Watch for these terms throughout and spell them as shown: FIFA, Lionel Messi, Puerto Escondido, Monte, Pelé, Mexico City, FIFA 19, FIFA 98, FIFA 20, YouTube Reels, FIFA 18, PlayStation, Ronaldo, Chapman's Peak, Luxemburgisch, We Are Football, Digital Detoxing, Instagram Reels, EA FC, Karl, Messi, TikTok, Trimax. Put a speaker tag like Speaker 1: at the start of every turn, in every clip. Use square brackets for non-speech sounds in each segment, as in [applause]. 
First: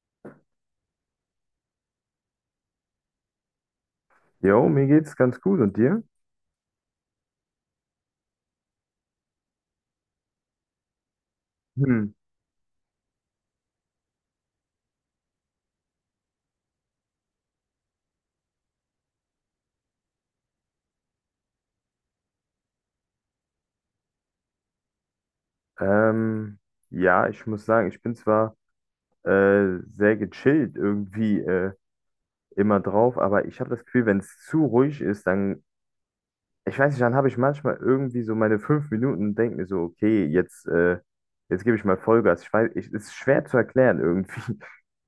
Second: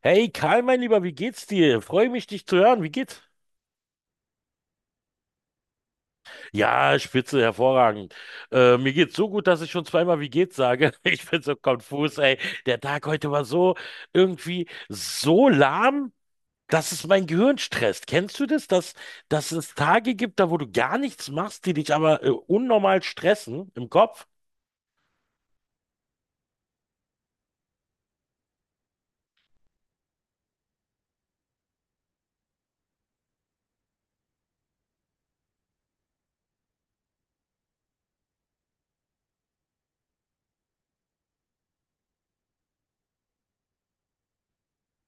Speaker 1: Hey Karl, mein Lieber, wie geht's dir? Freue mich, dich zu hören. Wie geht's?
Speaker 2: Jo, mir geht's ganz gut und dir?
Speaker 1: Ja, spitze, hervorragend. Mir geht's so gut, dass ich schon zweimal wie geht's sage. [laughs] Ich bin so
Speaker 2: Hm.
Speaker 1: konfus, ey. Der Tag heute war so irgendwie so lahm, dass es mein Gehirn stresst. Kennst du das, dass es Tage gibt, da wo du gar nichts machst, die dich aber unnormal stressen im Kopf?
Speaker 2: Ähm, ja, ich muss sagen, ich bin zwar sehr gechillt irgendwie immer drauf, aber ich habe das Gefühl, wenn es zu ruhig ist, dann, ich weiß nicht, dann habe ich manchmal irgendwie so meine fünf Minuten und denke mir so, okay, jetzt gebe ich mal Vollgas. Ich weiß, es ist schwer zu erklären irgendwie.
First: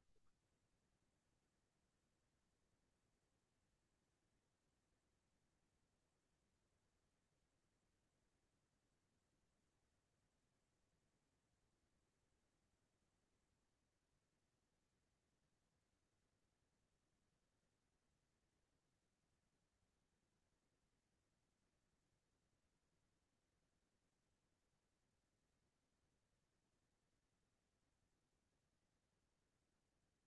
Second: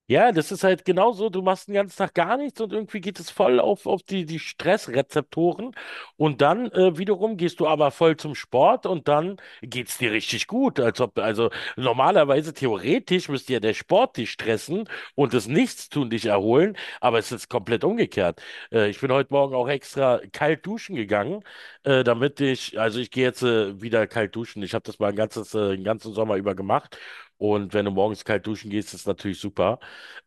Speaker 1: Ja, das ist halt genau so. Du machst den ganzen Tag gar nichts und irgendwie geht es voll auf die Stressrezeptoren und dann wiederum gehst du aber voll zum Sport und dann geht's dir richtig gut. Als ob, also normalerweise theoretisch müsste ja der Sport dich stressen und das Nichtstun dich erholen, aber es ist komplett umgekehrt. Ich bin heute Morgen auch extra kalt duschen gegangen, damit ich, also ich gehe jetzt wieder kalt duschen. Ich habe das mal ein den ganzen Sommer über gemacht. Und wenn du morgens kalt duschen gehst, ist natürlich super.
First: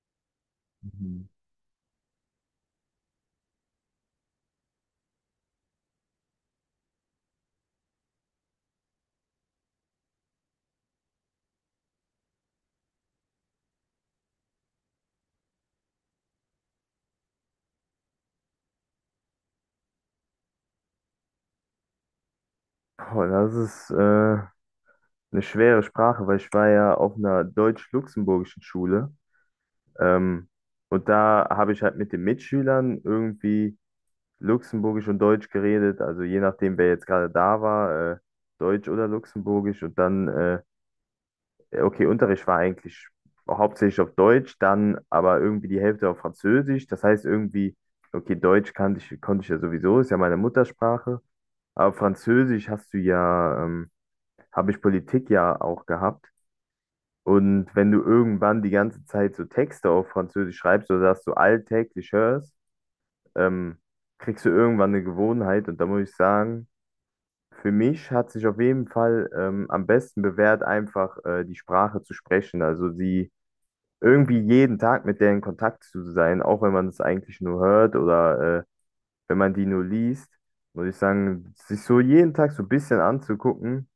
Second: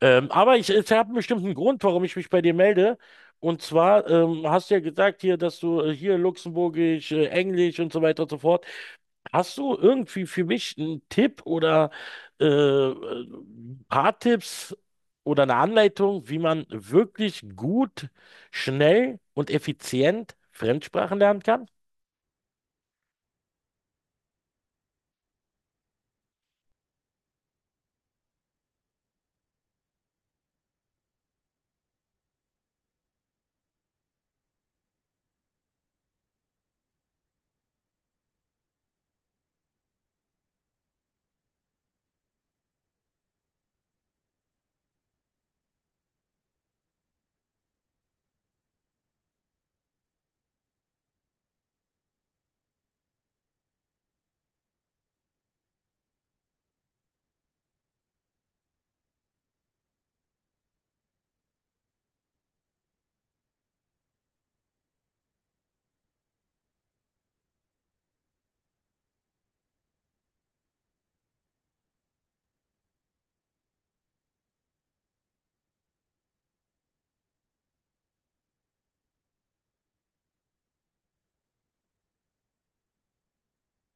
Speaker 1: Aber ich habe einen
Speaker 2: Mhm.
Speaker 1: bestimmten Grund, warum ich mich bei dir melde. Und zwar hast du ja gesagt hier, dass du hier Luxemburgisch, Englisch und so weiter und so fort. Hast du irgendwie für mich einen Tipp oder ein paar Tipps oder eine Anleitung, wie man wirklich gut, schnell und effizient Fremdsprachen lernen kann?
Speaker 2: Boah, das ist eine schwere Sprache, weil ich war ja auf einer deutsch-luxemburgischen Schule. Ähm, und da habe ich halt mit den Mitschülern irgendwie Luxemburgisch und Deutsch geredet, also je nachdem, wer jetzt gerade da war, Deutsch oder Luxemburgisch. Und dann, okay, Unterricht war eigentlich hauptsächlich auf Deutsch, dann aber irgendwie die Hälfte auf Französisch. Das heißt irgendwie, okay, Deutsch kannte ich, konnte ich ja sowieso, ist ja meine Muttersprache. Aber Französisch habe ich Politik ja auch gehabt. Und wenn du irgendwann die ganze Zeit so Texte auf Französisch schreibst oder dass du alltäglich hörst, ähm, kriegst du irgendwann eine Gewohnheit. Und da muss ich sagen, für mich hat sich auf jeden Fall am besten bewährt, einfach die Sprache zu sprechen. Also sie irgendwie jeden Tag mit der in Kontakt zu sein, auch wenn man es eigentlich nur hört oder wenn man die nur liest, muss ich sagen, sich so jeden Tag so ein bisschen anzugucken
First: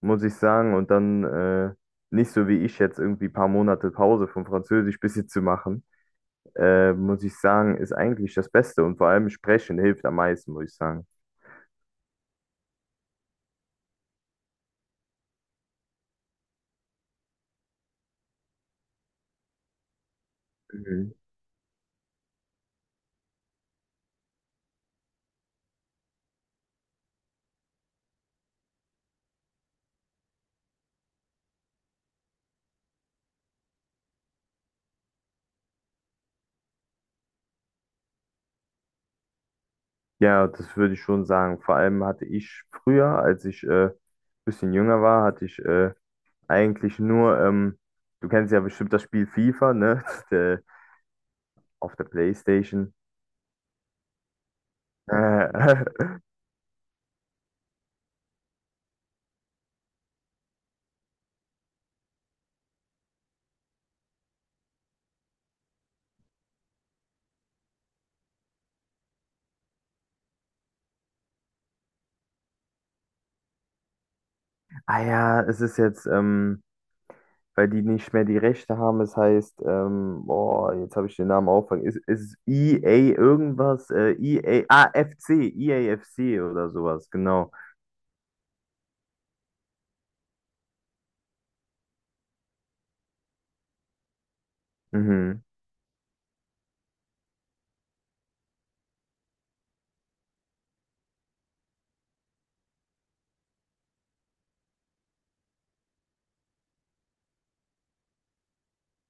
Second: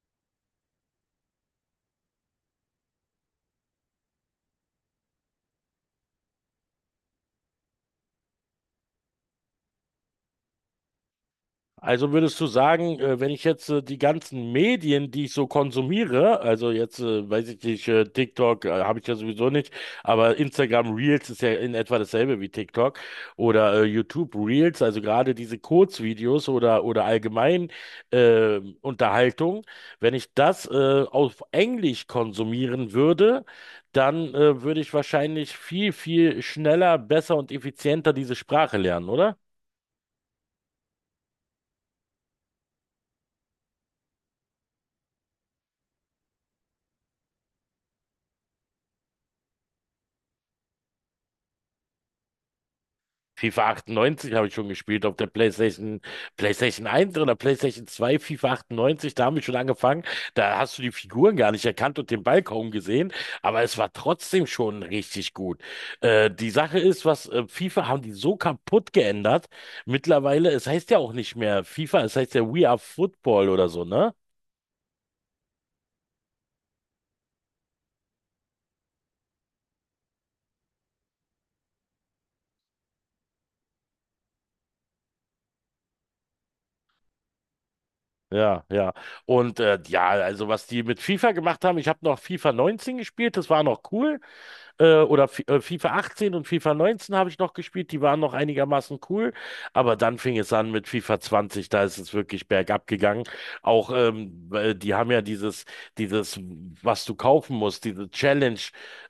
Speaker 2: muss ich sagen. Und dann nicht so wie ich jetzt irgendwie ein paar Monate Pause vom Französisch bisschen zu machen, muss ich sagen, ist eigentlich das Beste. Und vor allem Sprechen hilft am meisten, muss ich sagen.
Speaker 1: Also würdest du sagen, wenn ich jetzt die ganzen Medien, die ich so konsumiere, also jetzt weiß ich nicht, TikTok habe ich ja sowieso nicht, aber Instagram
Speaker 2: Mhm.
Speaker 1: Reels ist ja in etwa dasselbe wie TikTok oder YouTube Reels, also gerade diese Kurzvideos oder allgemein Unterhaltung, wenn ich das auf Englisch konsumieren würde, dann würde ich wahrscheinlich viel schneller, besser und effizienter diese Sprache lernen, oder?
Speaker 2: Ja, das würde ich schon sagen. Vor allem hatte ich früher, als ich ein bisschen jünger war, hatte ich eigentlich nur, du kennst ja bestimmt das Spiel FIFA, ne? [laughs] Der, auf der PlayStation.
Speaker 1: FIFA 98 habe ich schon gespielt auf der
Speaker 2: Äh,
Speaker 1: PlayStation,
Speaker 2: [laughs]
Speaker 1: PlayStation 1 oder PlayStation 2, FIFA 98, da haben wir schon angefangen. Da hast du die Figuren gar nicht erkannt und den Ball kaum gesehen, aber es war trotzdem schon richtig gut. Die Sache ist, was FIFA haben die so kaputt geändert. Mittlerweile, es heißt ja auch nicht mehr FIFA, es heißt ja We Are Football oder so, ne?
Speaker 2: ah ja, es ist jetzt weil die nicht mehr die Rechte haben. Es heißt, boah, jetzt habe ich den Namen aufgefangen. Ist E a irgendwas? EA, f c E A F C oder sowas, genau.
Speaker 1: Ja, ja. Und also was die mit FIFA gemacht haben, ich habe noch FIFA 19 gespielt, das war noch cool. Oder F
Speaker 2: Mhm,
Speaker 1: FIFA 18 und FIFA 19 habe ich noch gespielt, die waren noch einigermaßen cool, aber dann fing es an mit FIFA 20, da ist es wirklich bergab gegangen. Auch weil die haben ja dieses, was du kaufen musst, diese Challenge,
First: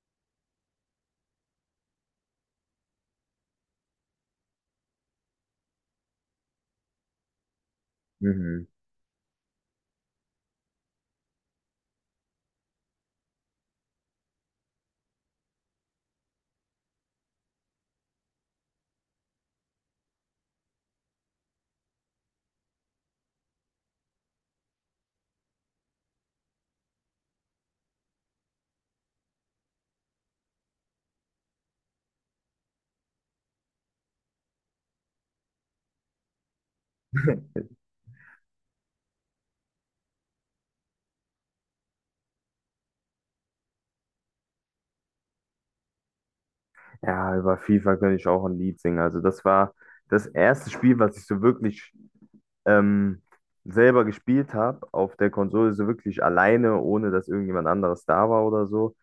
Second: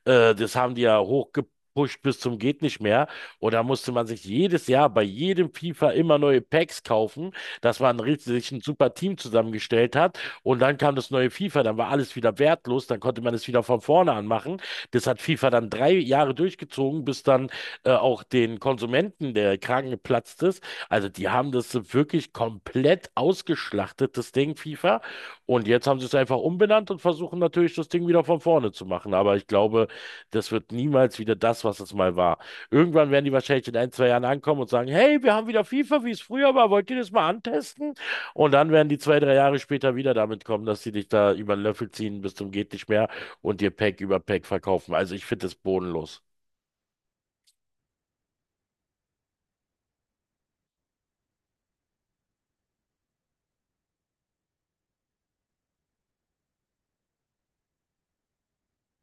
Speaker 1: das haben die ja hochgepusht bis zum geht nicht mehr. Und da musste man sich jedes Jahr bei jedem FIFA immer neue Packs kaufen, dass man richtig sich ein
Speaker 2: mhm.
Speaker 1: super Team zusammengestellt hat. Und dann kam das neue FIFA, dann war alles wieder wertlos, dann konnte man es wieder von vorne anmachen. Das hat FIFA dann drei Jahre durchgezogen, bis dann auch den Konsumenten der Kragen geplatzt ist. Also die haben das wirklich komplett ausgeschlachtet, das Ding FIFA. Und jetzt haben sie es einfach umbenannt und versuchen natürlich das Ding wieder von vorne zu machen. Aber ich glaube, das wird niemals wieder das, was es mal war. Irgendwann werden die wahrscheinlich in ein, zwei Jahren ankommen und sagen, hey, wir haben wieder FIFA, wie es früher war, wollt ihr das mal
Speaker 2: [laughs]
Speaker 1: antesten? Und dann werden die zwei, drei Jahre später wieder damit kommen, dass sie dich da über den Löffel ziehen bis zum geht nicht mehr und dir Pack über Pack verkaufen. Also ich finde das bodenlos.
Speaker 2: Ja, über FIFA könnte ich auch ein Lied singen. Also das war das erste Spiel, was ich so wirklich ähm, selber gespielt habe auf der Konsole, so wirklich alleine, ohne dass irgendjemand anderes da war oder so,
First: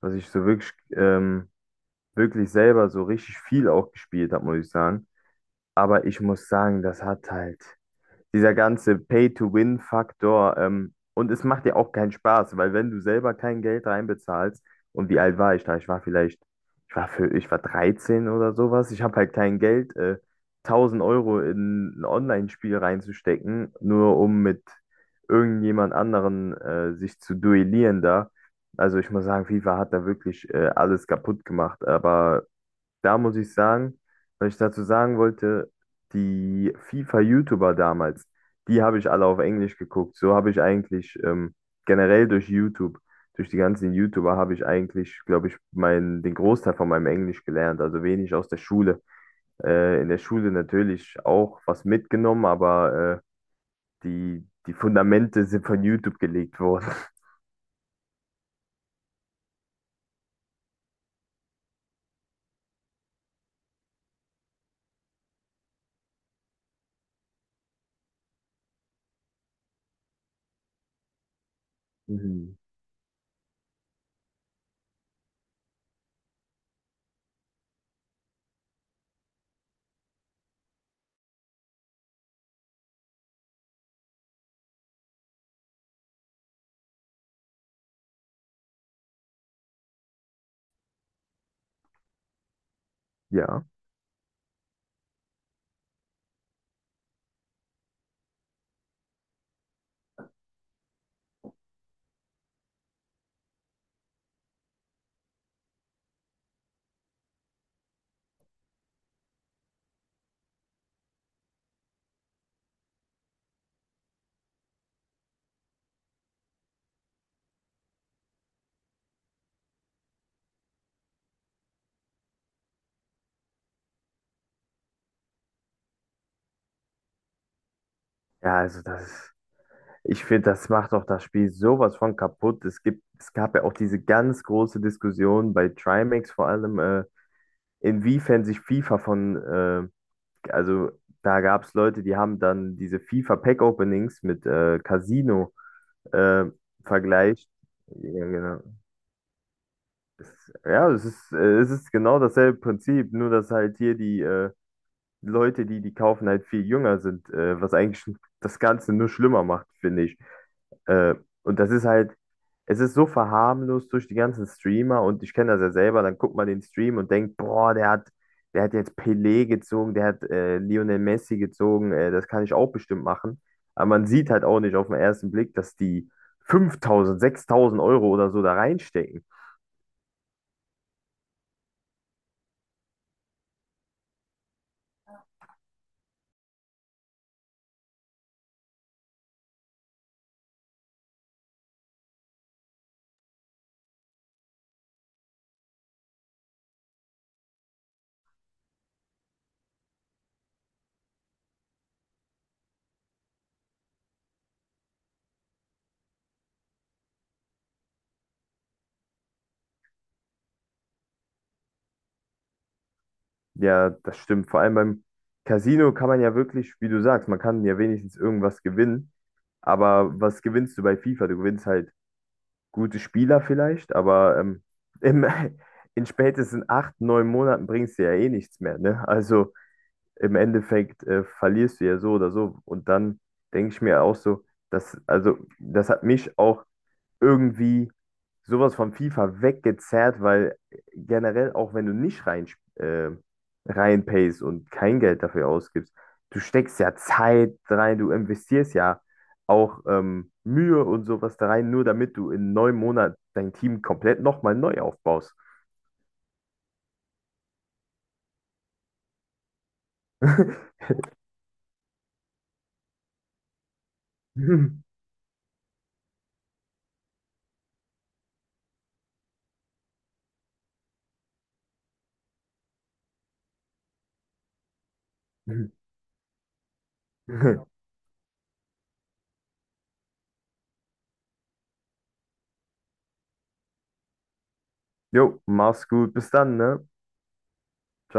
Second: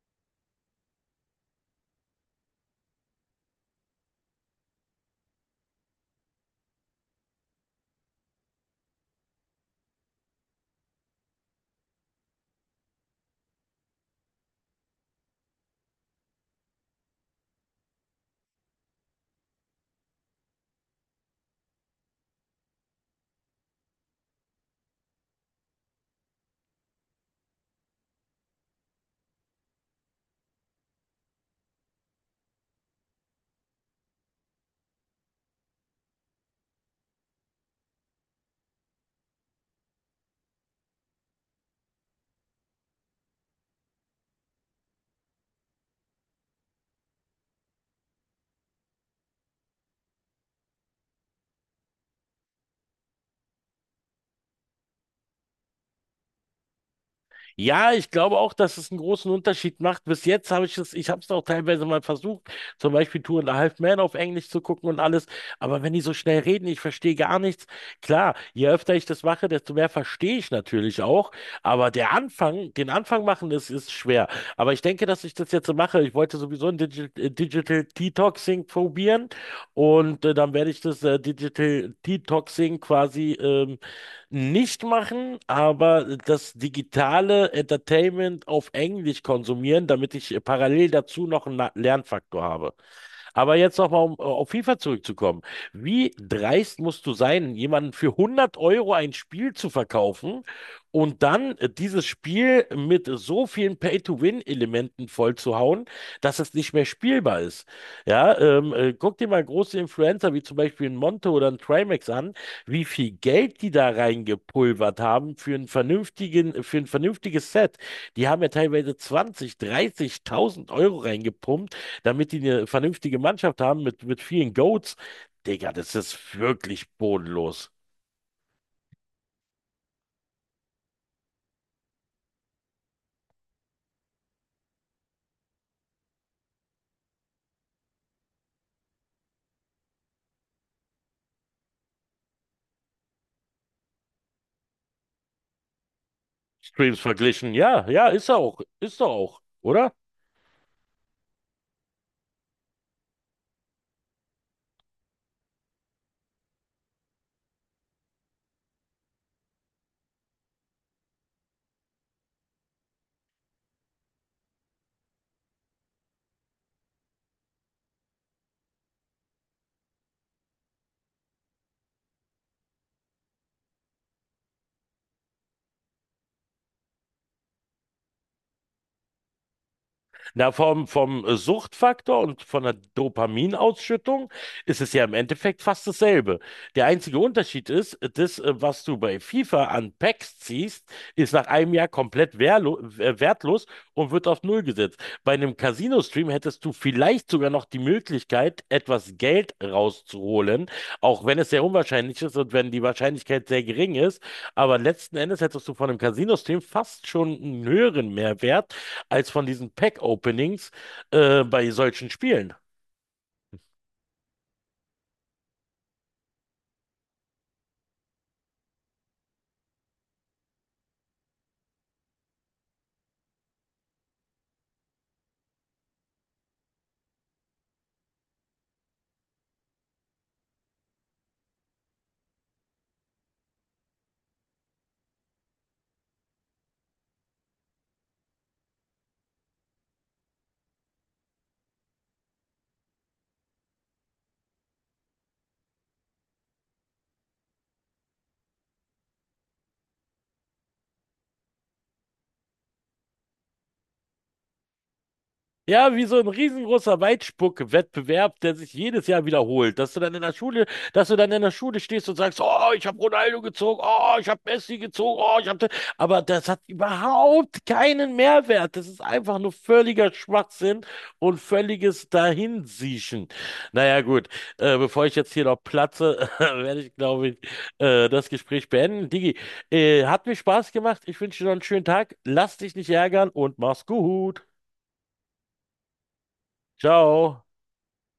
Speaker 2: was ich so wirklich selber so richtig viel auch gespielt habe, muss ich sagen. Aber ich muss sagen, das hat halt dieser ganze Pay-to-Win-Faktor. Und es macht dir auch keinen Spaß, weil wenn du selber kein Geld reinbezahlst, und wie alt war ich da? Ich war vielleicht, ich war 13 oder sowas. Ich habe halt kein Geld, 1000 Euro in ein Online-Spiel reinzustecken, nur um mit irgendjemand anderen sich zu duellieren da. Also ich muss sagen, FIFA hat da wirklich alles kaputt gemacht. Aber da muss ich sagen, was ich dazu sagen wollte, die FIFA-YouTuber damals, die habe ich alle auf Englisch geguckt. So habe ich eigentlich generell durch YouTube, durch die ganzen YouTuber habe ich eigentlich, glaube ich, den Großteil von meinem Englisch gelernt, also wenig aus der Schule. In der Schule natürlich auch was mitgenommen, aber die Fundamente sind von YouTube gelegt worden. [laughs]
Speaker 1: Ja, ich glaube auch, dass es einen großen Unterschied macht. Bis jetzt ich habe es auch teilweise mal versucht, zum Beispiel Two and a Half Man auf Englisch zu gucken und alles. Aber wenn die so schnell reden, ich verstehe gar nichts. Klar, je öfter ich das mache, desto mehr verstehe ich natürlich auch. Aber
Speaker 2: Mhm.
Speaker 1: Den Anfang machen, das ist schwer. Aber ich denke, dass ich das jetzt so mache. Ich wollte sowieso ein Digital Detoxing probieren und dann werde ich das Digital Detoxing quasi nicht machen, aber das digitale Entertainment auf Englisch konsumieren, damit ich parallel dazu noch einen Lernfaktor habe. Aber
Speaker 2: Ja.
Speaker 1: jetzt nochmal, um auf FIFA zurückzukommen. Wie dreist musst du sein, jemanden für 100 € ein Spiel zu verkaufen und dann dieses Spiel mit so vielen Pay-to-Win-Elementen vollzuhauen, dass es nicht mehr spielbar ist? Ja, Guck dir mal große Influencer wie zum Beispiel ein Monte oder ein Trimax an, wie viel Geld die da reingepulvert haben für einen für ein vernünftiges Set. Die haben ja teilweise 20, 30.000 € reingepumpt, damit die eine vernünftige Mannschaft haben mit vielen Goats. Digga, das ist wirklich bodenlos.
Speaker 2: Ja, also das. Ich finde, das macht doch das Spiel sowas von kaputt. Es gab ja auch diese ganz große Diskussion bei Trimax vor allem, inwiefern sich FIFA von, also da gab es Leute, die haben dann diese FIFA Pack Openings mit Casino äh,
Speaker 1: Streams
Speaker 2: vergleicht.
Speaker 1: verglichen. Ja, ja,
Speaker 2: Ja,
Speaker 1: ist er
Speaker 2: genau.
Speaker 1: auch. Ist doch auch, oder?
Speaker 2: Ja, es ist genau dasselbe Prinzip, nur dass halt hier die Leute, die die kaufen, halt viel jünger sind, was eigentlich [laughs] das Ganze nur schlimmer macht, finde ich. Äh, und das ist halt, es ist so verharmlost durch die ganzen Streamer und ich kenne das ja selber, dann guckt man den Stream und denkt, boah, der hat jetzt Pelé gezogen, der hat Lionel Messi gezogen, das kann ich auch bestimmt machen. Aber man sieht halt auch nicht auf den ersten Blick, dass die 5000, 6000 Euro oder so da reinstecken.
Speaker 1: Na, vom Suchtfaktor und von der Dopaminausschüttung ist es ja im Endeffekt fast dasselbe. Der einzige Unterschied ist, was du bei FIFA an Packs ziehst, ist nach einem Jahr komplett wehrlo wertlos und wird auf Null gesetzt. Bei einem Casino-Stream hättest du vielleicht sogar noch die Möglichkeit, etwas Geld rauszuholen, auch wenn es sehr unwahrscheinlich ist und wenn die Wahrscheinlichkeit sehr gering ist. Aber letzten Endes hättest du von einem Casino-Stream fast schon einen höheren Mehrwert als von diesen Pack-Openings bei solchen Spielen.
Speaker 2: Ja, das stimmt. Vor allem beim Casino kann man ja wirklich, wie du sagst, man kann ja wenigstens irgendwas gewinnen. Aber was gewinnst du bei FIFA? Du gewinnst halt gute Spieler vielleicht, aber im, [laughs] in spätestens 8, 9 Monaten bringst du ja eh nichts mehr, ne? Also im Endeffekt verlierst du ja so oder so. Und dann denke ich mir auch so, also das hat mich auch irgendwie sowas von FIFA weggezerrt, weil generell, auch wenn du nicht äh, reinpayst und kein Geld dafür ausgibst, du steckst ja Zeit rein, du investierst ja auch Mühe und sowas da rein, nur damit du in 9 Monaten dein Team komplett nochmal neu aufbaust.
Speaker 1: Ja, wie so ein riesengroßer Weitspuck-Wettbewerb, der sich jedes Jahr wiederholt.
Speaker 2: [laughs]
Speaker 1: Dass du dann in der Schule stehst und sagst, oh, ich habe Ronaldo gezogen, oh, ich habe Messi gezogen, oh, ich habe. Aber das hat überhaupt keinen Mehrwert. Das ist einfach nur völliger Schwachsinn und völliges Dahinsiechen. Naja, gut, bevor ich jetzt hier noch platze, [laughs] werde ich, glaube ich, das Gespräch beenden. Digi, hat mir Spaß gemacht. Ich wünsche dir noch einen schönen Tag. Lass dich nicht ärgern und mach's gut.
Speaker 2: Jo, mach's gut, bis dann, ne? Ciao.
Speaker 1: Ciao.